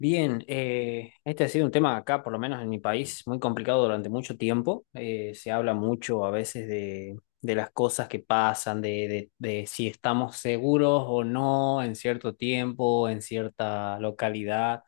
Bien, este ha sido un tema acá, por lo menos en mi país, muy complicado durante mucho tiempo. Se habla mucho a veces de las cosas que pasan, de si estamos seguros o no en cierto tiempo, en cierta localidad,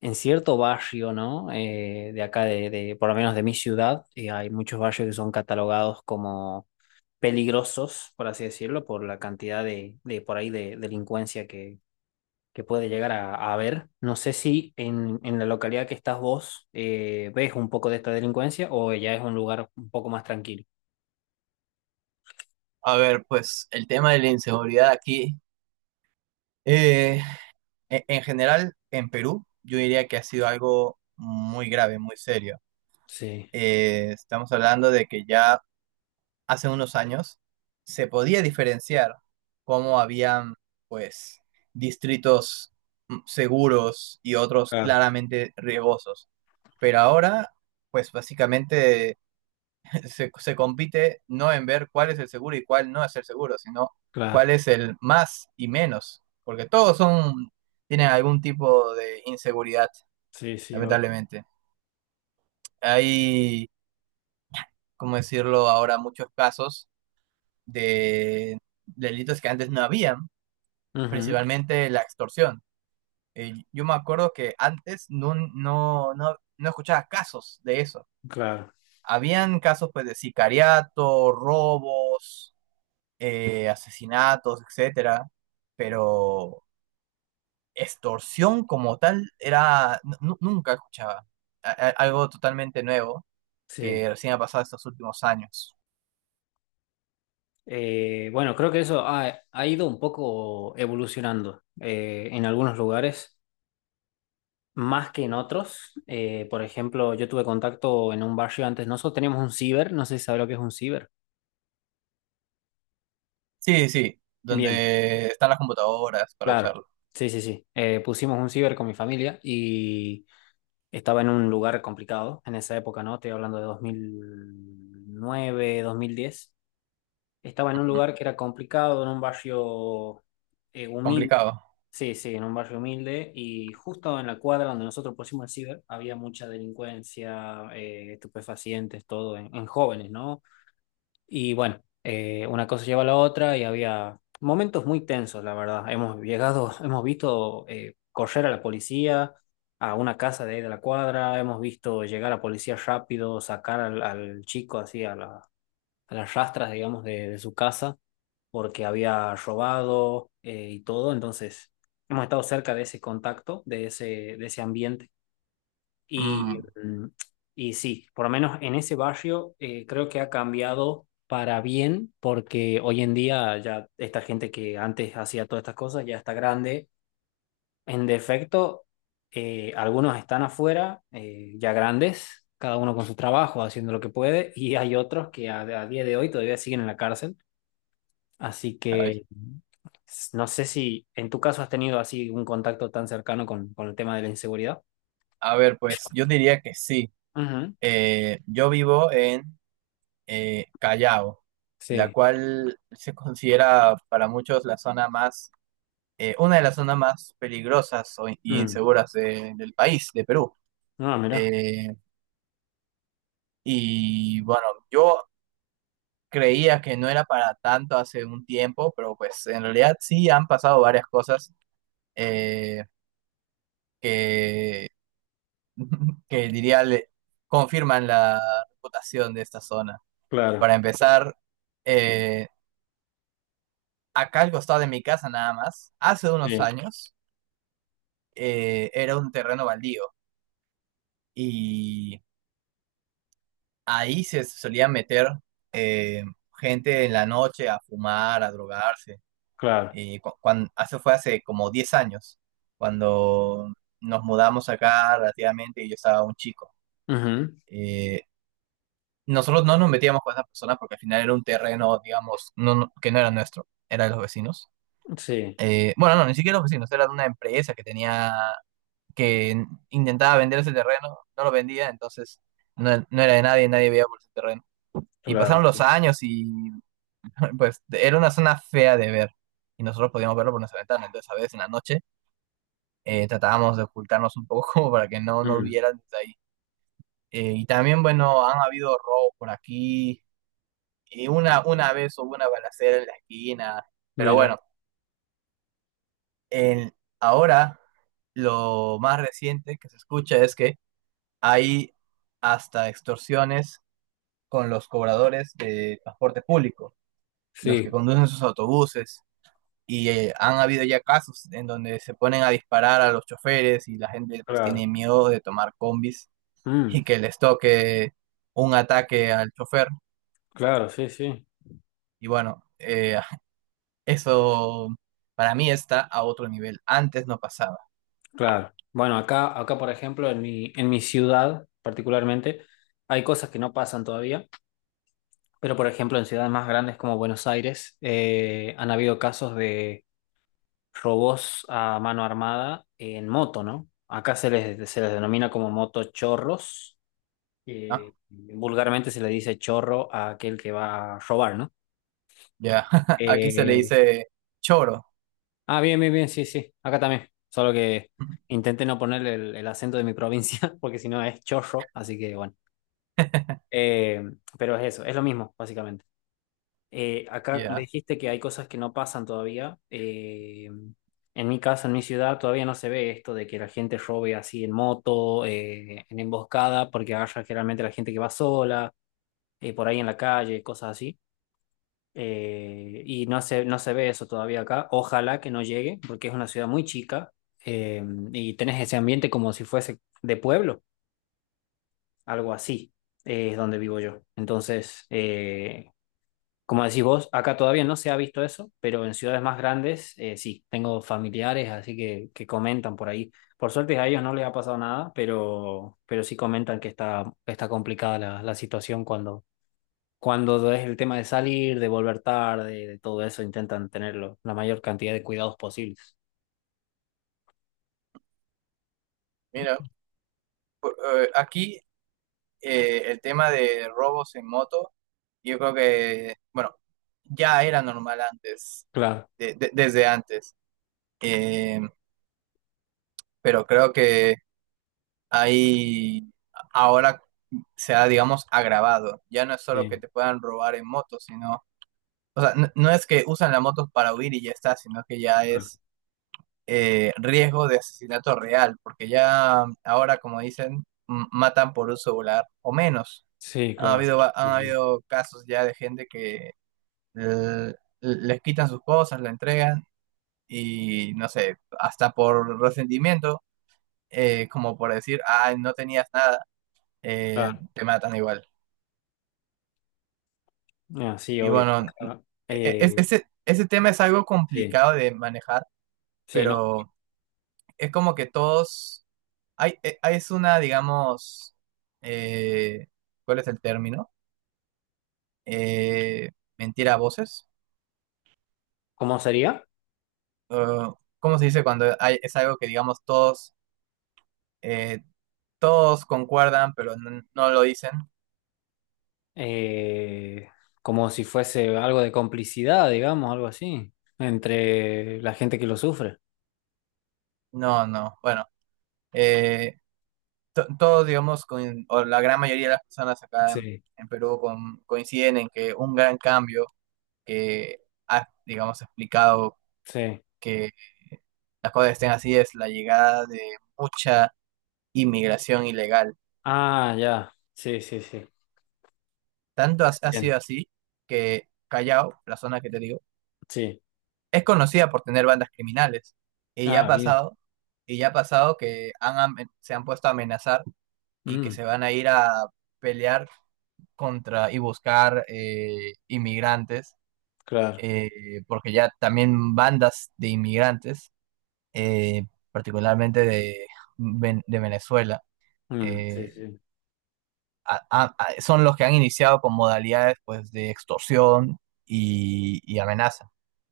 en cierto barrio, ¿no? De acá, por lo menos de mi ciudad, hay muchos barrios que son catalogados como peligrosos, por así decirlo, por la cantidad de por ahí de delincuencia que puede llegar a ver. No sé si en la localidad que estás vos, ves un poco de esta delincuencia o ya es un lugar un poco más tranquilo. A ver, pues el tema de la inseguridad aquí, eh, en general en Perú, yo diría que ha sido algo muy grave, muy serio. Sí, Estamos hablando de que ya hace unos años se podía diferenciar cómo habían, pues, distritos seguros y otros claro, claramente riesgosos. Pero ahora, pues básicamente se compite no en ver cuál es el seguro y cuál no es el seguro, sino cuál claro. es el más y menos, porque todos son, tienen algún tipo de inseguridad, Sí, sí, obvio. lamentablemente. Hay, cómo decirlo ahora, muchos casos de delitos que antes no habían, Ujú, principalmente la extorsión. Yo me acuerdo que antes no escuchaba casos de eso. claro, Habían casos pues de sicariato, robos, asesinatos, etcétera, pero extorsión como tal era nunca escuchaba. Algo totalmente nuevo que sí. recién ha pasado estos últimos años. Bueno, creo que eso ha ido un poco evolucionando, en algunos lugares, más que en otros. Por ejemplo, yo tuve contacto en un barrio antes, nosotros teníamos un ciber, no sé si sabrá lo que es un ciber. Sí, sí, Bien. donde están las computadoras para Claro, usarlo. sí, sí, sí. Pusimos un ciber con mi familia y estaba en un lugar complicado en esa época, ¿no? Estoy hablando de dos mil nueve, 2010. Estaba en un Ujú. lugar que era complicado, en un barrio, humilde. Complicado. Sí, sí, en un barrio humilde y justo en la cuadra donde nosotros pusimos el ciber había mucha delincuencia, estupefacientes, todo en jóvenes, ¿no? Y bueno, una cosa lleva a la otra y había momentos muy tensos, la verdad. Hemos llegado, hemos visto, correr a la policía a una casa de ahí de la cuadra. Hemos visto llegar a policía rápido, sacar al chico así a a las rastras, digamos, de su casa porque había robado, y todo. Entonces, hemos estado cerca de ese contacto, de ese ambiente y, Mm, mm, y sí, por lo menos en ese barrio, creo que ha cambiado para bien porque hoy en día ya esta gente que antes hacía todas estas cosas ya está grande. En defecto, algunos están afuera, ya grandes, cada uno con su trabajo, haciendo lo que puede, y hay otros que a día de hoy todavía siguen en la cárcel. Así ay. que no sé si en tu caso has tenido así un contacto tan cercano con el tema de la inseguridad. A ver, pues yo diría que sí. Ujú, Yo vivo en Callao, la sí. cual se considera para muchos la zona más una de las zonas más peligrosas o y Mm. inseguras del país, de Perú. Ah, mira, Eh, y bueno, yo creía que no era para tanto hace un tiempo, pero pues en realidad sí han pasado varias cosas eh, que, que diría le confirman la reputación de esta zona. claro, Para empezar, eh, acá al costado de mi casa nada más, hace unos sí, años era un terreno baldío y ahí se solía meter eh, gente en la noche a fumar, a drogarse. claro. Y cuando, eso fue hace como 10 años, cuando nos mudamos acá relativamente y yo estaba un chico. Ujú, Eh, Nosotros no nos metíamos con esas personas porque al final era un terreno, digamos, que no era nuestro, era de los vecinos. sí, Bueno, no, ni siquiera los vecinos, era de una empresa que tenía, que intentaba vender ese terreno, no lo vendía, entonces no, no era de nadie, nadie veía por ese terreno. Y claro, pasaron los sí. años y pues era una zona fea de ver y nosotros podíamos verlo por nuestra ventana. Entonces, a veces en la noche tratábamos de ocultarnos un poco como para que no nos Mm, vieran desde ahí. Y también, bueno, han habido robos por aquí. Y una vez hubo una balacera en la esquina. Pero mira, bueno, en- ahora lo más reciente que se escucha es que hay hasta extorsiones con los cobradores de transporte público, los que sí, conducen sus autobuses. Y han habido ya casos en donde se ponen a disparar a los choferes y la gente pues claro. tiene miedo de tomar combis Mm, y que les toque un ataque al chofer. claro, sí, sí, Y bueno, eso para mí está a otro nivel. Antes no pasaba, claro. Bueno, acá, por ejemplo, en mi ciudad particularmente, hay cosas que no pasan todavía, pero por ejemplo, en ciudades más grandes como Buenos Aires, han habido casos de robos a mano armada en moto, ¿no? Acá se les denomina como motochorros, ¿no? que vulgarmente se le dice chorro a aquel que va a robar, ¿no? Ya, aquí se le Eh, dice choro. ah, bien, bien, bien, sí, sí, acá también. Solo que intenté no ponerle el acento de mi provincia, porque si no es chorro, así que bueno. Eh, pero es eso, es lo mismo, básicamente. Acá, como Ya, dijiste, que hay cosas que no pasan todavía. En mi casa, en mi ciudad, todavía no se ve esto de que la gente robe así en moto, en emboscada, porque agarra generalmente la gente que va sola, por ahí en la calle, cosas así. Y no se ve eso todavía acá. Ojalá que no llegue, porque es una ciudad muy chica, eh, y tenés ese ambiente como si fuese de pueblo, algo así, es donde vivo yo. Entonces, como decís vos, acá todavía no se ha visto eso, pero en ciudades más grandes, sí, tengo familiares, así que comentan por ahí. Por suerte a ellos no les ha pasado nada, pero sí comentan que está complicada la situación cuando es el tema de salir, de volver tarde, de todo eso, intentan tenerlo, la mayor cantidad de cuidados posibles. mira, por- aquí el tema de robos en moto, yo creo que, bueno, ya era normal antes, Claro, desde antes. Eh, pero creo que ahí ahora se ha, digamos, agravado. Ya no es solo que sí, te puedan robar en moto, sino, o sea, no, es que usan la moto para huir y ya está, sino que ya claro, es riesgo de asesinato real, porque ya ahora, como dicen, matan por un celular o menos. sí, Ha claro. habido, Sí, han sí. habido casos ya de gente que eh, les quitan sus cosas, la entregan y, no sé, hasta por resentimiento como por decir, ah, no tenías nada, Claro. te matan igual. Ah, sí, Y obvio. bueno, Acá, eh, ese tema es algo sí, complicado de manejar, sí, no. pero es como que todos, hay, es una, digamos, eh, ¿cuál es el término? Eh, Mentira a voces. ¿Cómo sería? Uh, ¿Cómo se dice cuando hay, es algo que, digamos, todos, eh, todos concuerdan, pero no, lo dicen? Eh, Como si fuese algo de complicidad, digamos, algo así, entre la gente que lo sufre. No, no, bueno. eh, Todos, digamos, o la gran mayoría de las personas acá Sí. en Perú coinciden en que un gran cambio que ha, digamos, explicado Sí. que las cosas estén así es la llegada de mucha inmigración ilegal. Ah, ya. Sí, sí, sí. Tanto ha Bien. sido así que Callao, la zona que te digo, Sí. es conocida por tener bandas criminales. Y ya ha Ah, bien. pasado, y ya ha pasado que se han puesto a amenazar y que Mm, se van a ir a pelear contra y buscar inmigrantes claro. Porque ya también bandas de inmigrantes, eh, particularmente de, de Venezuela, Mm, sí, eh, sí. Son los que han iniciado con modalidades pues, de extorsión y amenaza.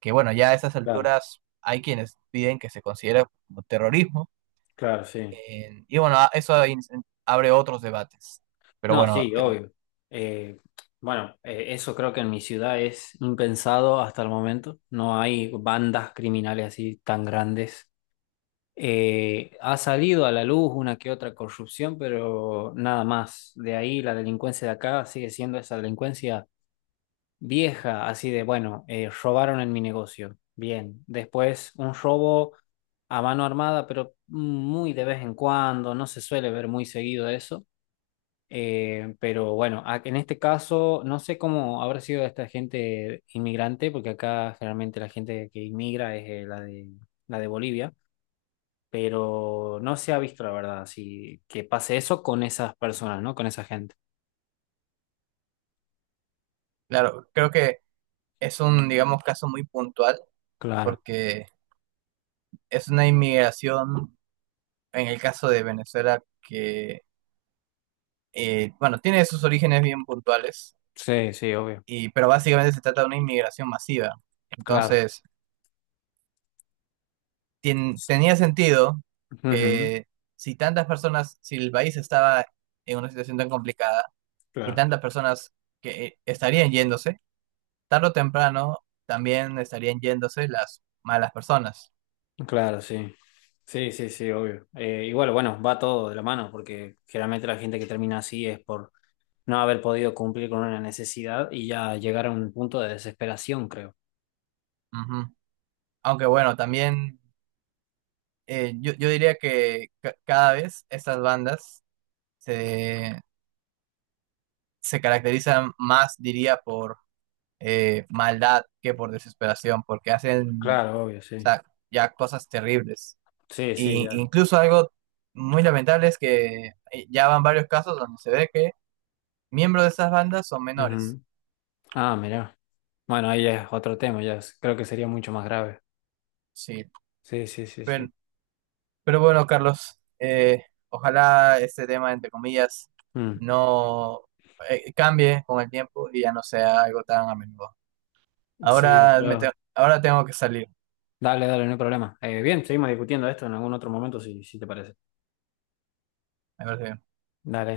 Que bueno, ya a esas Claro. alturas hay quienes piden que se considere como terrorismo, Claro, sí. Y bueno, eso ahí abre otros debates. Pero No, bueno, sí, obvio. Eh, bueno, eso creo que en mi ciudad es impensado hasta el momento. No hay bandas criminales así tan grandes. Ha salido a la luz una que otra corrupción, pero nada más. De ahí la delincuencia de acá sigue siendo esa delincuencia vieja, así de, bueno, robaron en mi negocio. Bien. Después un robo a mano armada, pero muy de vez en cuando, no se suele ver muy seguido eso. Pero bueno, en este caso no sé cómo habrá sido esta gente inmigrante, porque acá generalmente la gente que inmigra es, la de Bolivia, pero no se ha visto, la verdad, si que pase eso con esas personas, ¿no? Con esa gente. claro, creo que es un, digamos, caso muy puntual, Claro, porque es una inmigración en el caso de Venezuela, que, bueno, tiene sus orígenes bien puntuales, sí, sí, obvio, y, pero básicamente se trata de una inmigración masiva. claro. Entonces, tenía sentido Ujú, que si tantas personas, si el país estaba en una situación tan complicada y claro, tantas personas que estarían yéndose, tarde o temprano también estarían yéndose las malas personas. claro, sí. Sí, sí, sí, obvio. Igual, bueno, bueno, va todo de la mano, porque generalmente la gente que termina así es por no haber podido cumplir con una necesidad y ya llegar a un punto de desesperación, creo. Ujú. Aunque bueno, también yo diría que cada vez estas bandas se, se caracterizan más, diría, por maldad que por desesperación, porque hacen Claro, obvio, o sí. sea, ya cosas terribles. Sí, sí, Y ya. incluso algo muy lamentable es que ya van varios casos donde se ve que miembros de esas bandas son menores. Ujú. Ah, mira. Bueno, ahí ya es otro tema, creo que sería mucho más grave. Sí, Sí, sí, sí, pero, sí. pero bueno, Carlos, ojalá este tema, entre comillas, Mm. no cambie con el tiempo y ya no sea algo tan a menudo. Sí, Ahora, ojalá. ahora tengo que salir. Dale, dale, no hay problema. Bien, seguimos discutiendo esto en algún otro momento, si te parece. Me parece bien. Dale.